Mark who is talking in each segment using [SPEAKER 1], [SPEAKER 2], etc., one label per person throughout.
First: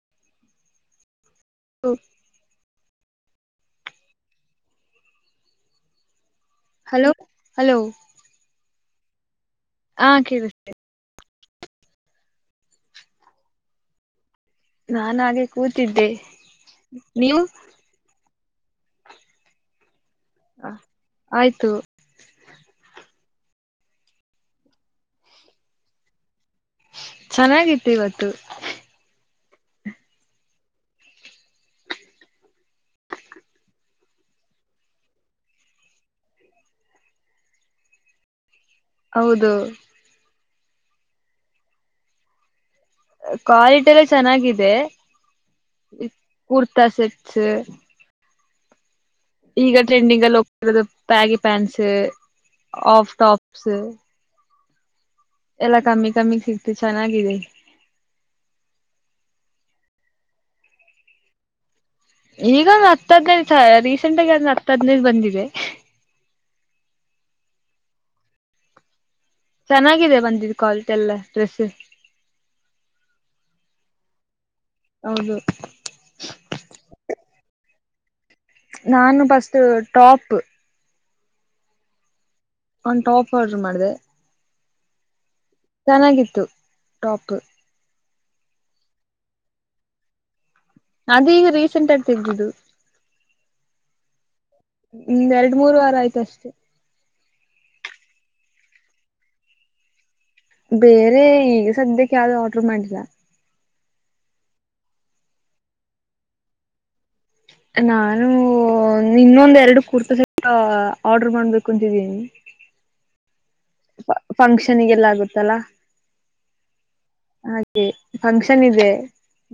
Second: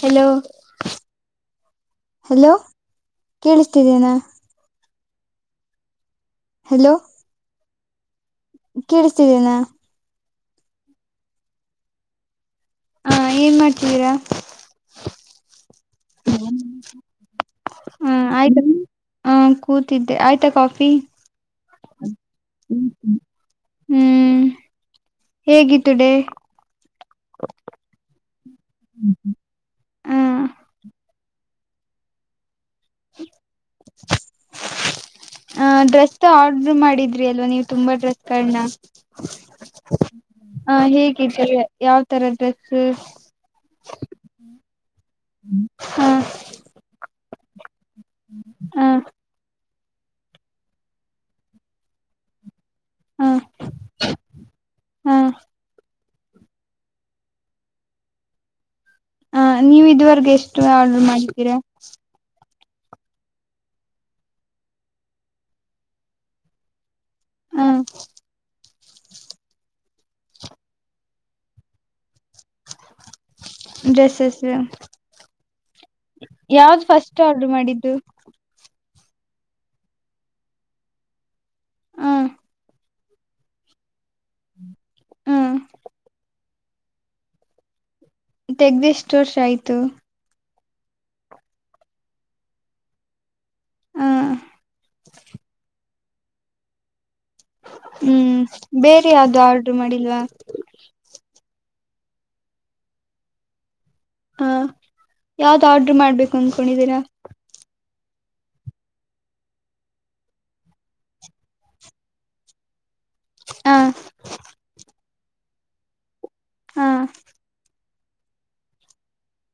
[SPEAKER 1] Hello hello ಕೇಳಿಸ್ತಿದ್ದೇನಾ
[SPEAKER 2] hello hello
[SPEAKER 1] ಕೇಳಿಸ್ತಿದ್ದೀನಾ
[SPEAKER 2] ಹಾ ಕೇಳಿಸತೇ
[SPEAKER 1] ಹಾ ಏನ್ ಮಾಡ್ತಿದ್ದೀರಾ
[SPEAKER 2] ನಾನ ಹಾಗೆ ಕೂತಿದ್ದೆ ನೀವು?
[SPEAKER 1] ಆಯ್ತು ಹ ಕೂತಿದ್ ಆಯ್ತ ಕಾಫಿ
[SPEAKER 2] ಆಯ್ತು
[SPEAKER 1] ಹೂ ಹೇಗಿತ್ತು ಡೇ
[SPEAKER 2] ಚೆನ್ನಾಗಿತ್ತು ಇವತ್ತು
[SPEAKER 1] [unintelligible] ಡ್ರೆಸ್ ಆರ್ಡರ್ ಮಾಡಿದ್ರಲ್ಲ ನೀವು ತುಂಬಾ ಡ್ರೆಸ್‌ನ
[SPEAKER 2] ಹೌದು
[SPEAKER 1] ಹೇಗೆ ಯಾವ ತರ ಡ್ರೆಸ್
[SPEAKER 2] ಕೊಡೆಯುತ್ತಿಯಲ್ಲ
[SPEAKER 1] ಹ
[SPEAKER 2] ಚೆನ್ನಾಗಿದೆ--ಕೊಡ್ತಾ
[SPEAKER 1] ಅ
[SPEAKER 2] ಈಗ ಟ್ರೆಂಡಿಂಗ್ ಎಲ್ಲ ಹೋಗ್ತಾ ಇದೆ ಬ್ಯಾಗಿ ಪ್ಯಾಂಟ್ಸ್
[SPEAKER 1] ಹ
[SPEAKER 2] [unintelligible]
[SPEAKER 1] ಹ
[SPEAKER 2] ಎಲ್ಲ ಚೆನ್ನಾಗಿದೆ
[SPEAKER 1] ಹ ಇದುವರೆಗೆ ಎಷ್ಟು ಆರ್ಡರ್ ಮಾಡಿದ್ದೀರಾ
[SPEAKER 2] ಈಗ ಹತ್ ಹದಿ ರೀಸೆಂಟ್
[SPEAKER 1] ಹಾ
[SPEAKER 2] ಚನ್ನಾಗಿದೆ ಬಂದಿದು ಕ್ವಾಲಿಟಿ ಎಲ್ಲ ಡ್ರೆಸ್ಸು
[SPEAKER 1] [unintelligible]
[SPEAKER 2] ಹೌದು
[SPEAKER 1] ಯಾವ್ದು ಫಸ್ಟ್ ಆರ್ಡರು ಮಾಡಿದ್ದು [inaudible]
[SPEAKER 2] ನಾನು ಬಷ್ಟು ಒರ್ತಾಯಿತು
[SPEAKER 1] ಹ
[SPEAKER 2] ಒಂದ್ ಟಾಪ್ ಆರ್ಡರು ಮಾಡ್ ದೆ
[SPEAKER 1] [inaudible]
[SPEAKER 2] ಚನ್ನಾಗಿತ್ತು ಟಾಪು
[SPEAKER 1] ತೆಗ್ದು ಎಷ್ಟು ವರ್ಷ ಆಯ್ತು
[SPEAKER 2] ಅದು ಈಗ ರೀಸೆಂಟ್ ಆಗಿ ತೆಗಿದಿದ್ದು
[SPEAKER 1] ಹಾ
[SPEAKER 2] ತರ್ಸದೆ
[SPEAKER 1] ಹೂ ಬೇರೆ ಯಾವ್ದು ಆರ್ಡರ್ ಮಾಡಿಲ್ವಾ
[SPEAKER 2] ಬೇರೆ ಈಗ ಸದ್ಯಕ್ಕೆ ಯಾವ್ದುಆರ್ಡರ್ ಮಾಡಿಲ್ಲ
[SPEAKER 1] ಹಾ ಯಾವ್ದು ಆರ್ಡರು ಮಾಡ್ಬೇಕಂನ್ಕೊಂಡಿದೀರಾ
[SPEAKER 2] ನಾನು ಇನ್ನೊಂದ ಎರಡು ಕುರ್ತಾ ಸೆಟ್ ಆರ್ಡರ್ ಮಾಡ್ಬೇಕು ಅಂತಿದೀನಿ
[SPEAKER 1] ಹ
[SPEAKER 2] ಫಂಕ್ಷನ್ಗೆಲ್ಲ ಆಗುತ್ತೆ ತ್ತಲಾ
[SPEAKER 1] ಹ
[SPEAKER 2] ಹಾ ಫಂಕ್ಷನ್ ಇದೆ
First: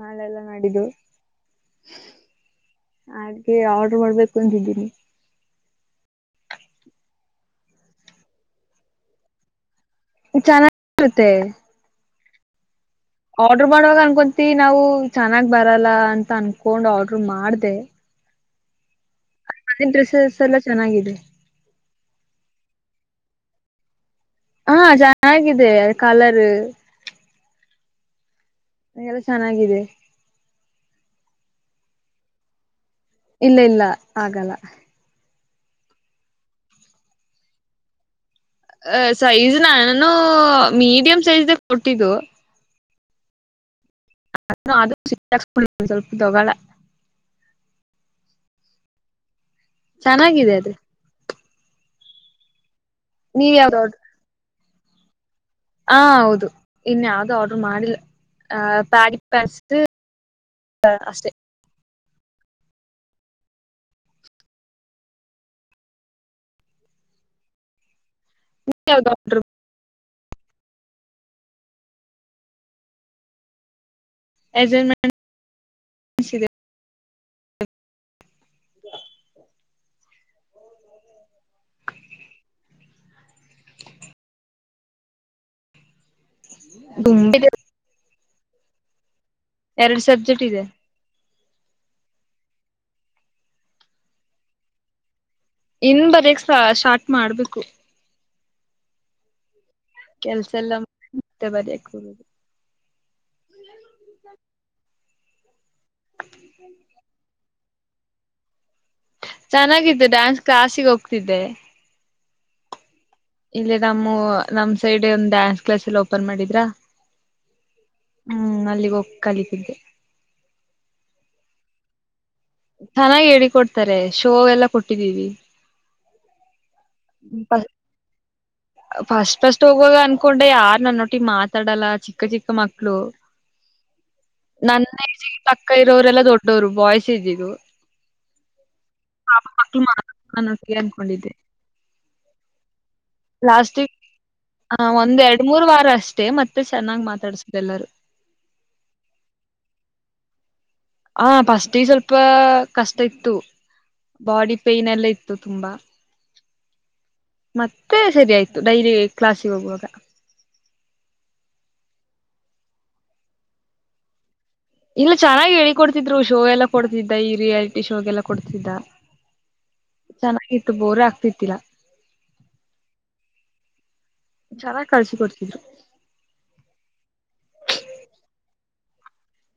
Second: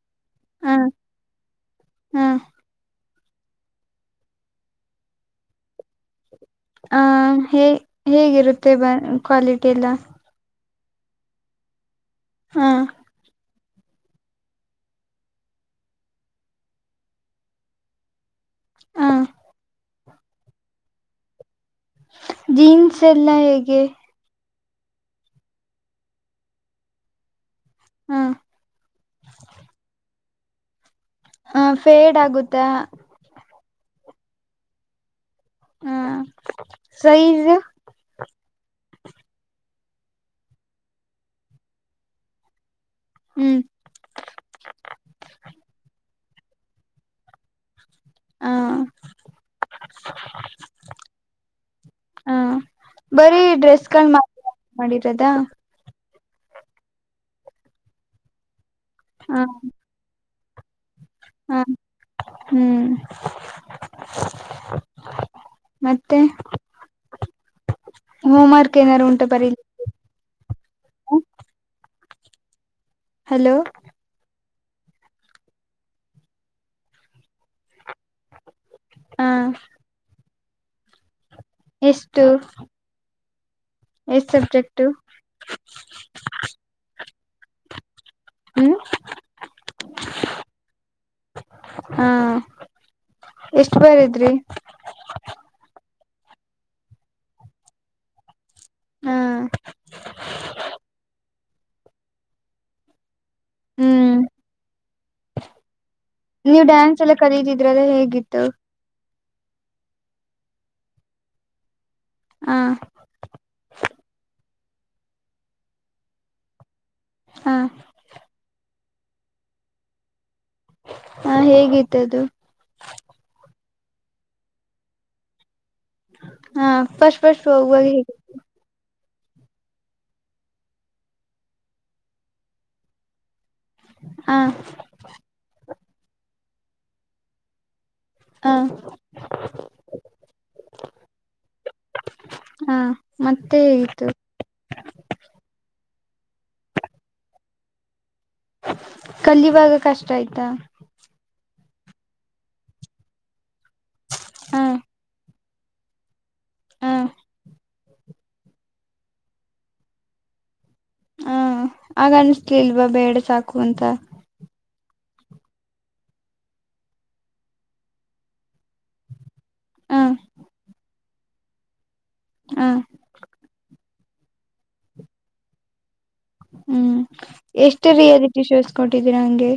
[SPEAKER 2] ನಾಳೆಲ್ಲ
[SPEAKER 1] ಹ
[SPEAKER 2] ನಾಡಿದ್ದು
[SPEAKER 1] ಹ
[SPEAKER 2] ಹಾಗೆ ಆರ್ಡ್ರ ಮಾಡ್ಬೇಕು ಅಂತಿದ್ದೀನಿ
[SPEAKER 1] ಆ ಹೇ ಹೇಗಿರುತ್ತೆ ಬ ಕ್ವಾಲಿಟಿ ಎಲ್ಲ
[SPEAKER 2] ಚನ್ನ ಇರುತ್ತೆ
[SPEAKER 1] ಹ್ಮ
[SPEAKER 2] ಆರ್ಡ್ರ ಮಾಡುವಾಗ ಅನ್ಕೊಂತೀ ನಾವು ಚೆನ್ನಾಗ್ ಬರಲ್ಲ ಅಂತ ಅನ್ಕೊಂಡ್ ಆರ್ಡ್ರ ಮಾಡ್ದ್ದೇ
[SPEAKER 1] ಹಾ
[SPEAKER 2] ಡ್ರೆಸಸ್ ಎಲ್ಲ ಚೆನ್ನಾಗಿದೆ
[SPEAKER 1] ಜೀನ್ಸ್ ಎಲ್ಲ ಹೇಗೆ
[SPEAKER 2] ಹಾ ಚೆನ್ನಾಗಿದೆ ಕಲರ್
[SPEAKER 1] ಹ್ಮ
[SPEAKER 2] ನಗೆಲ್ಲ ಚೆನ್ನಾಗಿದೆ
[SPEAKER 1] ಹ ಫೇಡ್ ಆಗುತ್ತೆ
[SPEAKER 2] ಇಲ್ಲ ಇಲ್ಲ ಆಗಲ್ಲ
[SPEAKER 1] ಹ್ಮ್ ಸೈಝು
[SPEAKER 2] ಅ ಸೈಜ್ ನ ನಾನು ಮೀಡಿಯಂ್ ಸೈಜ್್ದ ಕೊಟ್ಟಿದ್ದು
[SPEAKER 1] ಹ್ಮ್
[SPEAKER 2] ಅ ಸಿ ಸ್ಕೂ ಸ್ವಲ್ಪ ದೋಗೋಳ
[SPEAKER 1] ಹ
[SPEAKER 2] ಚೆನ್ನಾಗಿದೆ ಅದೆ
[SPEAKER 1] ಹಾ
[SPEAKER 2] ನೀವು ಯಾವ್ದ್
[SPEAKER 1] ಮಾಡಿರೋದಾ
[SPEAKER 2] ಹ ಹೌದು ಇನ್ ಯಾವ್ದು ಆರ್ಡರ್ ಮಾಡಿಲ್ಲ ಹ್ಮ್ ಸಾರಿ
[SPEAKER 1] ಹ
[SPEAKER 2] ಪಸ್ಟು ಹ ಅಷ್ಟೇ
[SPEAKER 1] ಹ ಹ್ಮ್ ಮತ್ತೆ ಹೋಂವರ್ಕ್ ಏನಾರೂ
[SPEAKER 2] ಯಾವ್ದು
[SPEAKER 1] ಉಂಟು ಏನಾರು
[SPEAKER 2] ಆರ್ಡರ್
[SPEAKER 1] ಬರೆಯಲಿಕ್ಕೆ ಹ ಹಲೋ
[SPEAKER 2] ಅಸೈನ್ಮೆಂಟ್ ಇದೆ
[SPEAKER 1] ಹಾ ಎಷ್ಟು ಎಷ್ಟು ಸಬ್ಜೆಕ್ಟ್
[SPEAKER 2] ಹಿಂದಿ ಬರೀಬೇಕು
[SPEAKER 1] ಹ್ಮ್
[SPEAKER 2] ಎರಡು ಸಬ್ಜೆಕ್ಟ್ ಇದೆ
[SPEAKER 1] ಎಷ್ಟು ಬಾರದಿರಿ
[SPEAKER 2] ಸ್ಟಾರ್ಟ್ ಮಾಡಬೇಕು
[SPEAKER 1] ಹ್ಮ್
[SPEAKER 2] ಬರೆಕೋಬೇಕು
[SPEAKER 1] ಹ್ಮ್ ನೀವ್ ಡ್ಯಾನ್ಸ್ ಎಲ್ಲ ಕಲೀರಿ ಹೇಗಿತ್ತು
[SPEAKER 2] ಚೆನ್ನಾಗಿತ್ತು ಡ್ಯಾನ್ಸ್ ಕ್ಲಾಸ್ ಗೆ ಹೋಗ್ತಿದ್ದೆ
[SPEAKER 1] ಹ್ಮ್
[SPEAKER 2] ಇಲ್ಲಿ ನಮ್ದು ನಮ್ ಸೈಡ್ಡ್ ಡ್ಯಾನ್ಸ್ ಕ್ಲಾಸ್ ಓಪನ್ ಮಾಡಿದ್ರಾ
[SPEAKER 1] ಹ
[SPEAKER 2] ಹ್ಮ್ಅಲಿಗೆ ಕಲಿತಿದ್ದೆ
[SPEAKER 1] ಹ್ಮ್ ಹೇಗಿತ್ತು ಅದು
[SPEAKER 2] ಚೆನ್ನಾಗಿ ಹೇಳಿಕೊಟ್ಟು ಶೋ ಎಲ್ಲ ಕೊಟ್ಟಿದ್ದೀವಿ
[SPEAKER 1] [inaudible] ಹ್ಮ್ ಫಸ್ಟ್ ಫಸ್ಟ್ ಹೋಗುವಾಗ ಹೇಗಿತ್ತು
[SPEAKER 2] ಫಸ್ಟ್ ಫಸ್ಟ್ ಹೋಗುವಾಗ ಅನ್ಕೊಂಡೆ ಯಾರು ನನ್ನವತ್ತಿ ಮಾತಾಡಲ್ವ ಚಿಕ್ಕ ಚಿಕ್ಕ ಮಕ್ಕಳು
[SPEAKER 1] ಹ
[SPEAKER 2] ನಾನು ಅಲ್ಲಿರೋರೆಲ್ಲ ದೊಡ್ಡವರು ಬಾಯ್ಸ್ ಇದ್ದಿದ್ದು
[SPEAKER 1] ಹ
[SPEAKER 2] ಮಕ್ಕಳು ನನ್ ಜೊತೆ ಮಾತಾಡಲ್ಲ ಅನ್ಕೊಂಡಿದ್ದೆ
[SPEAKER 1] ಹ
[SPEAKER 2] [unintelligible] [inaudible]
[SPEAKER 1] ಮತ್ತೆ ಹೇಗಿತ್ತು
[SPEAKER 2] ಾರ ಅಷ್ಟೇ ಮತ್ತೆ ಚೆನ್ನಾಗ್ ಮಾತಾಡ್ಸದೆ ಎಲ್ಲಾರೂ
[SPEAKER 1] ಕಲ್ಲಿುವಾಗ ಕಷ್ಟ ಆಯ್ತಾ
[SPEAKER 2] ಹಾ ಫಸ್ಟಿಗೆ ಸ್ವಲ್ಪ ಕಷ್ಟ ಇತ್ತು ಬಾಡಿ
[SPEAKER 1] ಹ
[SPEAKER 2] ಪೈನ್ ಎಲ್ಲ ಇತ್ ತು ತುಂಬ
[SPEAKER 1] ಹ
[SPEAKER 2] ಮತ್ತೆ ಸರಿ ಆಯ್ತು ಡೈರಿ ಕ್ಲಾಸಿಗೆ ಹೋಗುವಾಗ
[SPEAKER 1] ಹಾ ಆಗನ್ಿಸಲಿಲ್ವಾ ಬೇಡ ಸಾಕು ಅಂತ
[SPEAKER 2] ಇನ್ನೂ ಚೆನ್ನಾಗಿ ಹೇಳಿ ಕೊಡ್ತಿದ್ರು ಶೋ ಎಲ್ಲಾ ಕೊಡ್ತಿದ್ದ ಈ ರಿಯಾಲಿಟಿ ಶೋಗೆಲ್ಲಾ ಕೊಡ್ತಿದ್ದ
[SPEAKER 1] ಹ
[SPEAKER 2] ಚೆನ್ನಾಗಿತ್ತು ಬೋರ್ ಆಗ್ತಿತ್ ತ್ತಿರ
[SPEAKER 1] ಹ್ಮ
[SPEAKER 2] ಚನ್ನಾಗಿ್ ಕಳ್ಸ್ ಕೊಡ್ತಿದ್ರು
[SPEAKER 1] ಹ್ಮ್ ಎಷ್ಟು ರಿಯಾಲಿಟಿ ಶೋಸ್ ಕೊಟ್ಟಿದ್ದೀರ ಹಂಗೆ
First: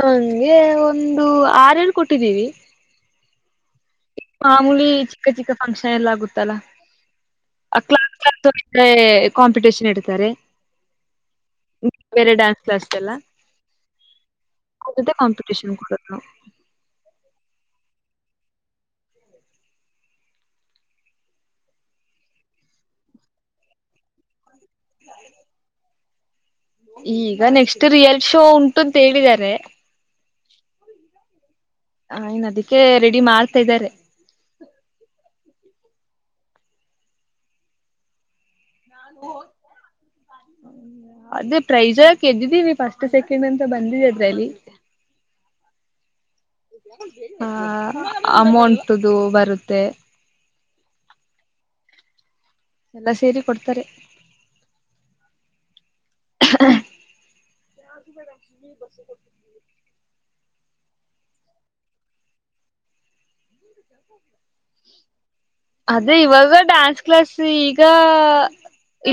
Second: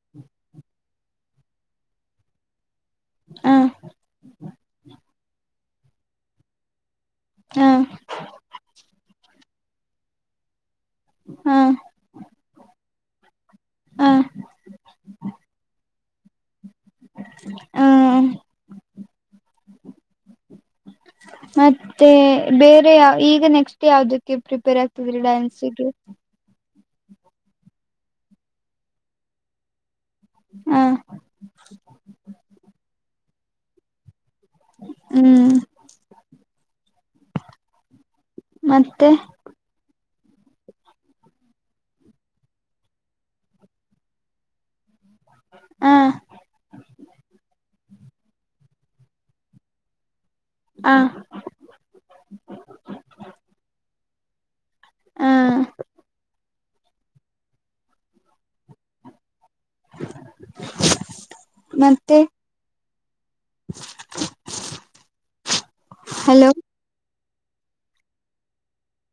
[SPEAKER 2] ಹಂಗೆ ಒಂದು - ಆರೇಳ್ು ಕೊಟ್ಟಿದ್ದೀವಿ
[SPEAKER 1] ಹಾ
[SPEAKER 2] ಮಾಮೂಲಿ ಚಿಕ್ಕ ಚಿಕ್ಕ ಫಂಕ್ಷನ್ ಎಲ್ಲ ಆಗುತ್ತಲ್ಲ
[SPEAKER 1] ಹ
[SPEAKER 2] ಆ ಕ್ಲಾಸ್ [unintelligible] [inaudible] ಕಾಂಪಿಟೇಷನ್ ಇಡ್ತಾರೆ
[SPEAKER 1] ಹ
[SPEAKER 2] ಬೇರೆ ಡ್ಯಾನ್ಸ್ ಕ್ಲಾಸ್ ಎಲ್ಲ
[SPEAKER 1] ಹ
[SPEAKER 2] [inaudible] [unintelligible] ಕಾಂಪಟೀಷನ್ ಕೊಡದು
[SPEAKER 1] ಹ್ಮ ಮತ್ತೇ ಬೇರೆ ಈಗ ನೆಕ್ಸ್ಟ್ ಯಾವದಕ್ಕೆ ಪ್ರಿಪೇರ್ ಆಗ್ತೀದೀರೀ ಡ್ಯಾನ್ಸಿಗೆ
[SPEAKER 2] ಈಗ ನೆಕ್ಸ್ಟ್ ರಿಯಲ್ ಶೋ ಉಂಟು ಅಂತ ಹೇಳಿದರೆ
[SPEAKER 1] ಹ್ಮ
[SPEAKER 2] ಹ ಇನ್ ಅದಕ್ಕೆ ರೆಡಿ ಮಾಡ್ತಿದರೆ
[SPEAKER 1] ಹ್ಮ್ ಮತ್ತೆ
[SPEAKER 2] ಅದೆ ಪ್ರೈಜಾಗ್ ಗೆದ್ದಿದೀವ್ ಫಸ್ಟು ಸೆಕೆಂಡು ಅಂತ ಬಂದಿದ್ ಅದ್ರಲ್ಲಿ
[SPEAKER 1] ಹಾ
[SPEAKER 2] ಹಾ ಅಯಾಮೌಂಟು ದು ಬರುತ್ತೇ
[SPEAKER 1] ಹಾ
[SPEAKER 2] ಎಲ್ಲಾಸೇರಿ ಕೊಡ್ತಾರೆ
[SPEAKER 1] ಹಾ
[SPEAKER 2] [unintelligible] [inaudible]
[SPEAKER 1] [unintelligible] ಮತ್ತೇ
[SPEAKER 2] ಅದೇ
[SPEAKER 1] ಹಲೋ
[SPEAKER 2] ಇವಾಗ ಡ್ಯಾನ್ಸ್ ಕ್ಲಾಸ್ ತು ಈಗಾ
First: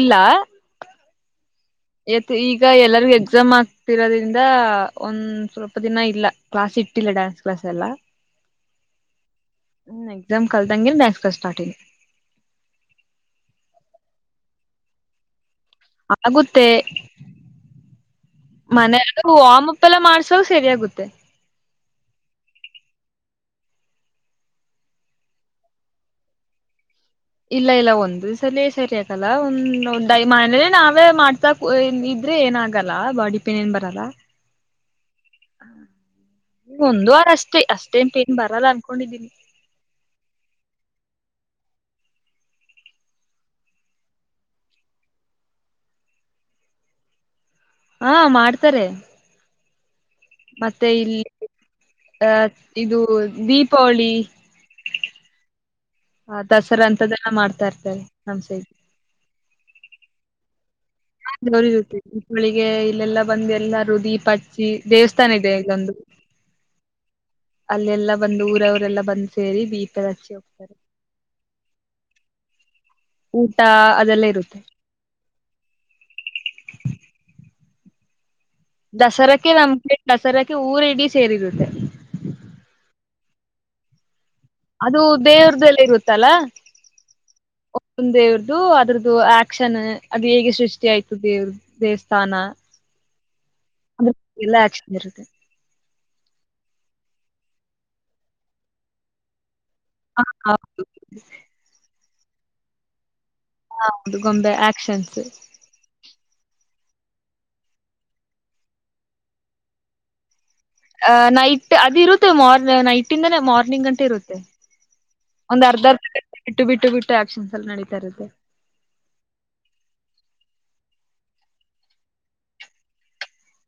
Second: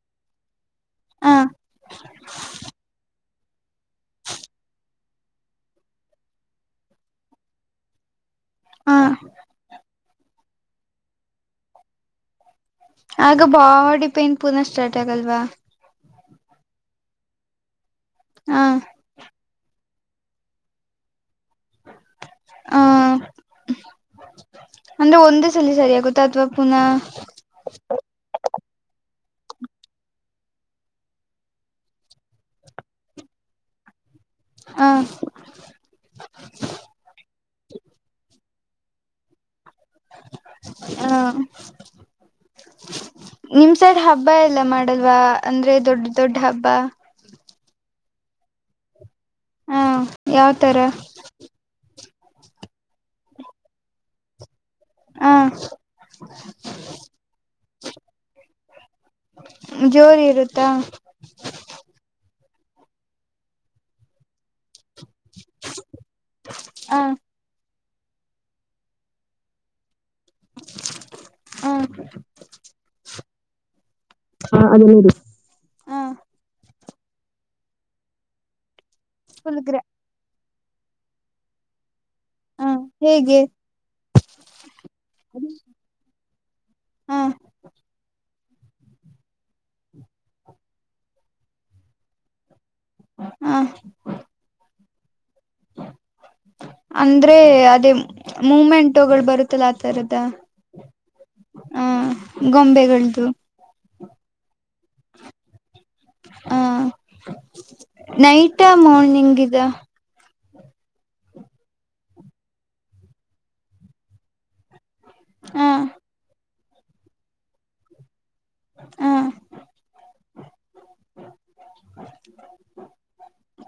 [SPEAKER 2] ಇಲ್ಲಾ
[SPEAKER 1] ಹಾ
[SPEAKER 2] ಇವತ್ ಈಗ ಎಲ್ಲರಿಗೂ ಎಕ್ಸಾಮ್ ಆಗ್ತಿರಾರಿಂದ ಒಂದ್ ಸ್ವಲ್ಪ ದಿನ ಇಲ್ಲ ಕ್ಲಾಸ್ ಇಟ್ಟಿಲ್ಲ ಡಾನ್ಸ್ ಕ್ಲಾಸ್ ಎಲ್ಲಾ.
[SPEAKER 1] ಆ
[SPEAKER 2] ಎಕ್ಸಾಮ್ ಕಳ್ದಂಗೆ ಡಾನ್ಸ್ ಕ್ಲಾಸ್ ಸ್ಟಾರ್ಟಿಂಗ್
[SPEAKER 1] ಟೈಟ್ ಹಾಗಲ್ವಾ
[SPEAKER 2] ಹಾಗುತ್ತೆ
[SPEAKER 1] ಹ
[SPEAKER 2] ಮನೆಗೆ ಹೋಮಮ್ ಇತರ ಮಾಡ್ಸು ಸರಿಯಾಗುತ್ತೆ
[SPEAKER 1] ಹಾ ಅಂದ್ರೆ ಒಂದೇ ಸಲಿ ಸರಿಯಾಗುತ್ತ ಇಲ್ಲ ಪುನಃ
[SPEAKER 2] ಇಲ್ಲ ಇಲ್ಲ ಒಂದೇ ಸಲಿ ಸರಿಯಾಗು [inaudible]
[SPEAKER 1] ಹಾ
[SPEAKER 2] [unintelligible] ಬರಲ್ಲ ಅನ್ಕೊಂಡಿದೀನಿ
[SPEAKER 1] ಅ ನಿಮ್ ಸೈಡ್ ಹಬ್ಬ ಎಲ್ಲಾ ಮಾಡಲ್ವಾ ಅಂದ್ರೆ ದೊಡ್ದ ದೊಡ್ದ ಹಬ್ಬ.
[SPEAKER 2] ಹಹ್ ಮಾಡ್ತಾರೆ
[SPEAKER 1] ಹ ಯಾವ್ತರ.
[SPEAKER 2] ಹಹ್ ಇದು ದೀಪಾವಳಿ
[SPEAKER 1] ಹ
[SPEAKER 2] ದಸರಾ ಅಂತಾದೆಲ್ಲ ಮಾಡ್ತಾ ಇರ್ತಾರೆ ನಮ್ ಸೈಡೂ
[SPEAKER 1] ಜೋರ್ ಇರುತ್ತಾ.
[SPEAKER 2] ಜೋರ್ ಇರುತ್ತೆ ದೀಪಾವಳಿ ಗೆ ಇಲ್ಲೇಲಾ ಬಂದ್ ಎಲ್ಲರೂ ದೀಪ ಹಚ್ಚಿ ದೇವಸ್ಥಾನ ಇದೆ ಎಲ್ಲೊಂದು
[SPEAKER 1] ಹ
[SPEAKER 2] ಹಲ್ಲೆಲಾ ಬಂದ್ ಊರೋರೆಲ್ಲ ಬಂದ್ ಸೇರಿ ದೀಪ್ ಹೆರಚಿ ಹೋಗ್ತಾರೆ.
[SPEAKER 1] ಹ
[SPEAKER 2] ಊಟಾ ಆತ್.
[SPEAKER 1] ಹಹ್ ಅಲ್ಲಿಡ್ಡಿ
[SPEAKER 2] ದಸರಾಕ್ಕೆ
[SPEAKER 1] ಫುಲ್ ಗ್ರಾ
[SPEAKER 2] ನಮ್ಗೆ ದಾಸರಕ್ಕೆ ಅದಕ್ಕೆ ಊರಿಡಿ ಸೇರಿರುತ್ತೆ.
[SPEAKER 1] ಹ ಹೇಗೆ
[SPEAKER 2] ಅದು ದೇವ್ರಿದೆಲ್ಲ ಇರುತ್ತಲ್ಲ
[SPEAKER 1] ಹ
[SPEAKER 2] ಒಂದ್ ದೇವ್ರ್ ಅದು ಅದುರದು ಆಕ್ಷನ್ ಅದು ಹೇಗ್ ಸೃಷ್ಟಿ ಆಯ್ತದ ದೇವ್ರಸ್ಥಾನ.
[SPEAKER 1] ಹ್ಮ
[SPEAKER 2] ಅ್ರ ಎಲ್ಲ ಇರುತ್ತೆ
[SPEAKER 1] ಅಂದ್ರೆ ಅದೇ ಮೂಮೆಂಟುಗಳು ಬರುತ್ತೆ ಹತ್ತಲ ಆತರದ
[SPEAKER 2] ಹ ಹೌದು
[SPEAKER 1] ಹಾ ಗೊಂಬೆಗಳ್ದು
[SPEAKER 2] ಹೌದು ಗೊಂಬೆ ಆಕ್ಷನ್ಸ್
[SPEAKER 1] ಹಾ ನೈಟಾ ಮಾರ್ನಿಂಗ್ ಇದ
[SPEAKER 2] ಅ ನೈಟ್ ಅದ ಇರುತ್ತೆ ಮಾರ್ ನೈಟ್ ಇಂದಾನೆ ಮಾರ್ನಿಂಗ್ ಗಂಟೆ ಇರುತ್ತೆ ಒಂದ್
[SPEAKER 1] ಹ
[SPEAKER 2] ಅರ್ಧರ್ಧ ಬಿಟ್ಟು ಬಿಟ್ಟು ಬಿಟ್ಟು ಆಪ್ಷನ್ಸ್ ನಡತಾ ಇರುತ್ತೆ.
[SPEAKER 1] ಹಾ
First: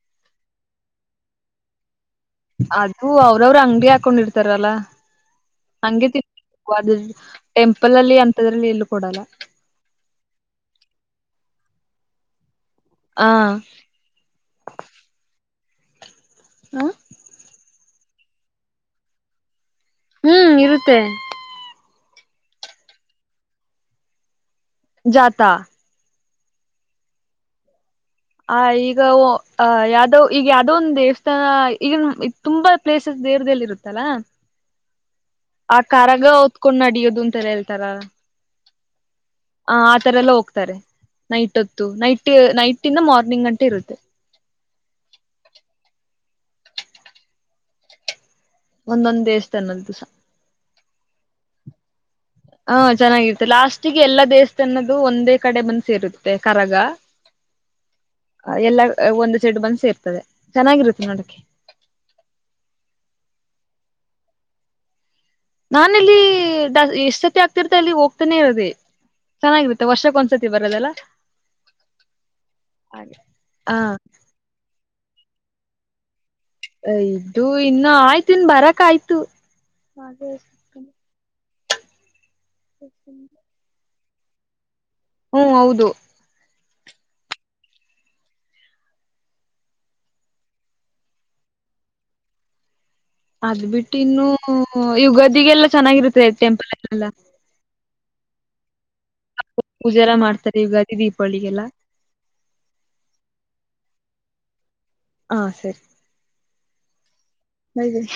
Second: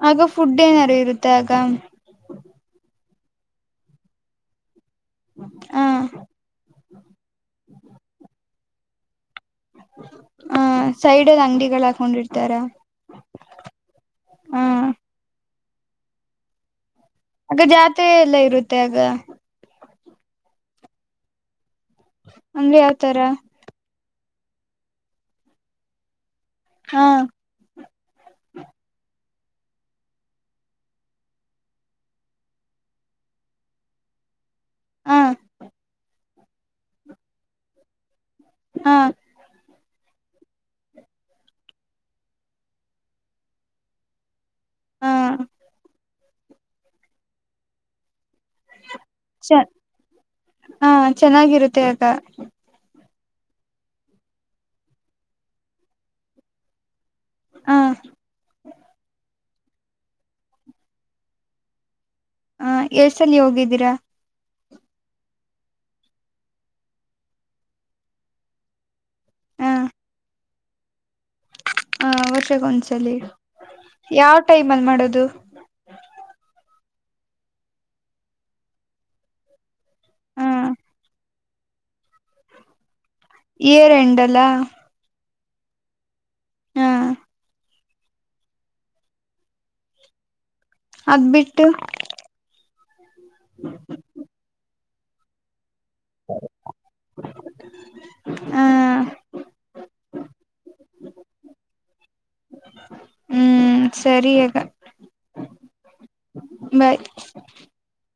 [SPEAKER 1] ಆಗ ಫುಡ್ ಏನಾರು ಇರುತ್ತೆ ಆಗ
[SPEAKER 2] ಅದು ಅವ್ರವರು ಅಂಗಡಿ ಹಾಕೊಂಡಿರ್ತಾರಲ್ಲ
[SPEAKER 1] ಹ
[SPEAKER 2] ಹಂಗೆ [unintelligible] ಟೆಂಪಲ್ ಅಲ್ಲಿ ಅಂ ದ್ರಲ್ಲಿ ಎಲ್ಲಿ ಕೊಡಲ್ಲ
[SPEAKER 1] ಹ ಸೈಡ್ದ್ ಅಂಗಡಿಗಳ ಹಾಕೊಂಡಿರ್ತಾರ
[SPEAKER 2] ಹಾ
[SPEAKER 1] ಹ
[SPEAKER 2] ಹ್ಮ
[SPEAKER 1] ಆಗ ಜಾತ್ರೆ ಎಲ್ಲ ಇರುತ್ತೆ ಆಗ
[SPEAKER 2] ಹ್ಮ್ ಇರುತ್ತೆ
[SPEAKER 1] ಅಂದ್ರೆ ಯಾವ್ತರ
[SPEAKER 2] ಜಾತಾ
[SPEAKER 1] ಹಾ
[SPEAKER 2] ಆ ಈಗ ಅ ಯಾವ್ದೋ ಈಗ ಯಾವ್ದೋ ಒಂದ ದೇವಸ್ಥಾನ ಈಗನ್ ತುಂಬಾ ಪ್ಲೇಸಸ್ ದೇರ್ದಲ್ಲಿ ಇರುತ್ತಲ್ಲ
[SPEAKER 1] ಹ
[SPEAKER 2] ಆ ಕರಗ ಹೊತ್ಕೊಂಡ್ ನಡಿಯೋದು ಅಂತಲ್ಲ ಹೇಳ್ತಾರ
[SPEAKER 1] ಹಾ
[SPEAKER 2] ಹ ಆ ತರ ಎಲ್ಲ ಹೋಗ್ತಾರೆ ನೈಟ್ ಹೊತ್ತು ನೈಟ್ ನೈಟ್ ಮಾರ್ನಿಂಗ್ ಗಂಟೆ ಇರುತ್ತೆ
[SPEAKER 1] ಹಾ
[SPEAKER 2] ಒಂದೊಂದ್ ದೇವಸ್ಥಾನದ್ದುಸ
[SPEAKER 1] ಚೆನ್ನಾಗಿರುತ್ತೆ [inaudible]
[SPEAKER 2] ಚೆನ್ನಾಗಿರುತ್ತೆ ಲಾಸ್ಟಿಗೆ ಎಲ್ಲ ದೇವಸ್ಥಾನದ ಒಂದೇ ಕಡೆ ಬಂದೆ ಸೇರುತ್ತೆ ಕಡಗ
[SPEAKER 1] ಹ
[SPEAKER 2] ಎಲ್ಲಾ ಚೆನ್ನಾಗಿರುತ್ತೆ ನೋಡಕ್ಕೆ
[SPEAKER 1] ಎಷ್ಟು ಸಲ ಹೋಗಿದ್ದೀರಾ
[SPEAKER 2] ನಾನಲ್ಲಿ ಚೆನ್ನಾಗಿರುತ್ತದೆ ವರ್ಷಗೊಂದು ಸಾರಥಿ ಬರದಲ್ಲ
[SPEAKER 1] ವರ್ಷ ಒಂದು ಸಾಲಿ
[SPEAKER 2] ಹ
[SPEAKER 1] ಯಾವ ಟೈಮ್ ಅಲ್ಲಿ ಮಾಡೋದು
[SPEAKER 2] ಅದು ಇನ್ನ ಆಯ್ತು ಬರಕಾಯ್ತು
[SPEAKER 1] ಹ
[SPEAKER 2] [inaudible]
[SPEAKER 1] ಎರಂಡಲಾ
[SPEAKER 2] ಹೂ ಹೌದು
[SPEAKER 1] ಅದ್ ಬಿಟ್ಟು
[SPEAKER 2] ಅದು ಬಿಟ್ಟು ಇನ್ನೂ ಯುಗಾದಿಗೆಲ್ಲ ಚೆನ್ನಾಗಿರುತ್ತೆ ಎಲ್ಲಾ
[SPEAKER 1] ಹ್ಮ್ ಅ
[SPEAKER 2] ಪೂಜಾರ ಮಾಡ್ತರಿ ಉಗಾದಿ ದೀಪಾವಳಿಗೆಲ್ಲ
[SPEAKER 1] ಹ್ಮ್ ಸರಿ ಅಗ
[SPEAKER 2] ಆ ಸರಿ
[SPEAKER 1] ಬಾಯ್
[SPEAKER 2] ಬಾಯ್ ಬಾಯ್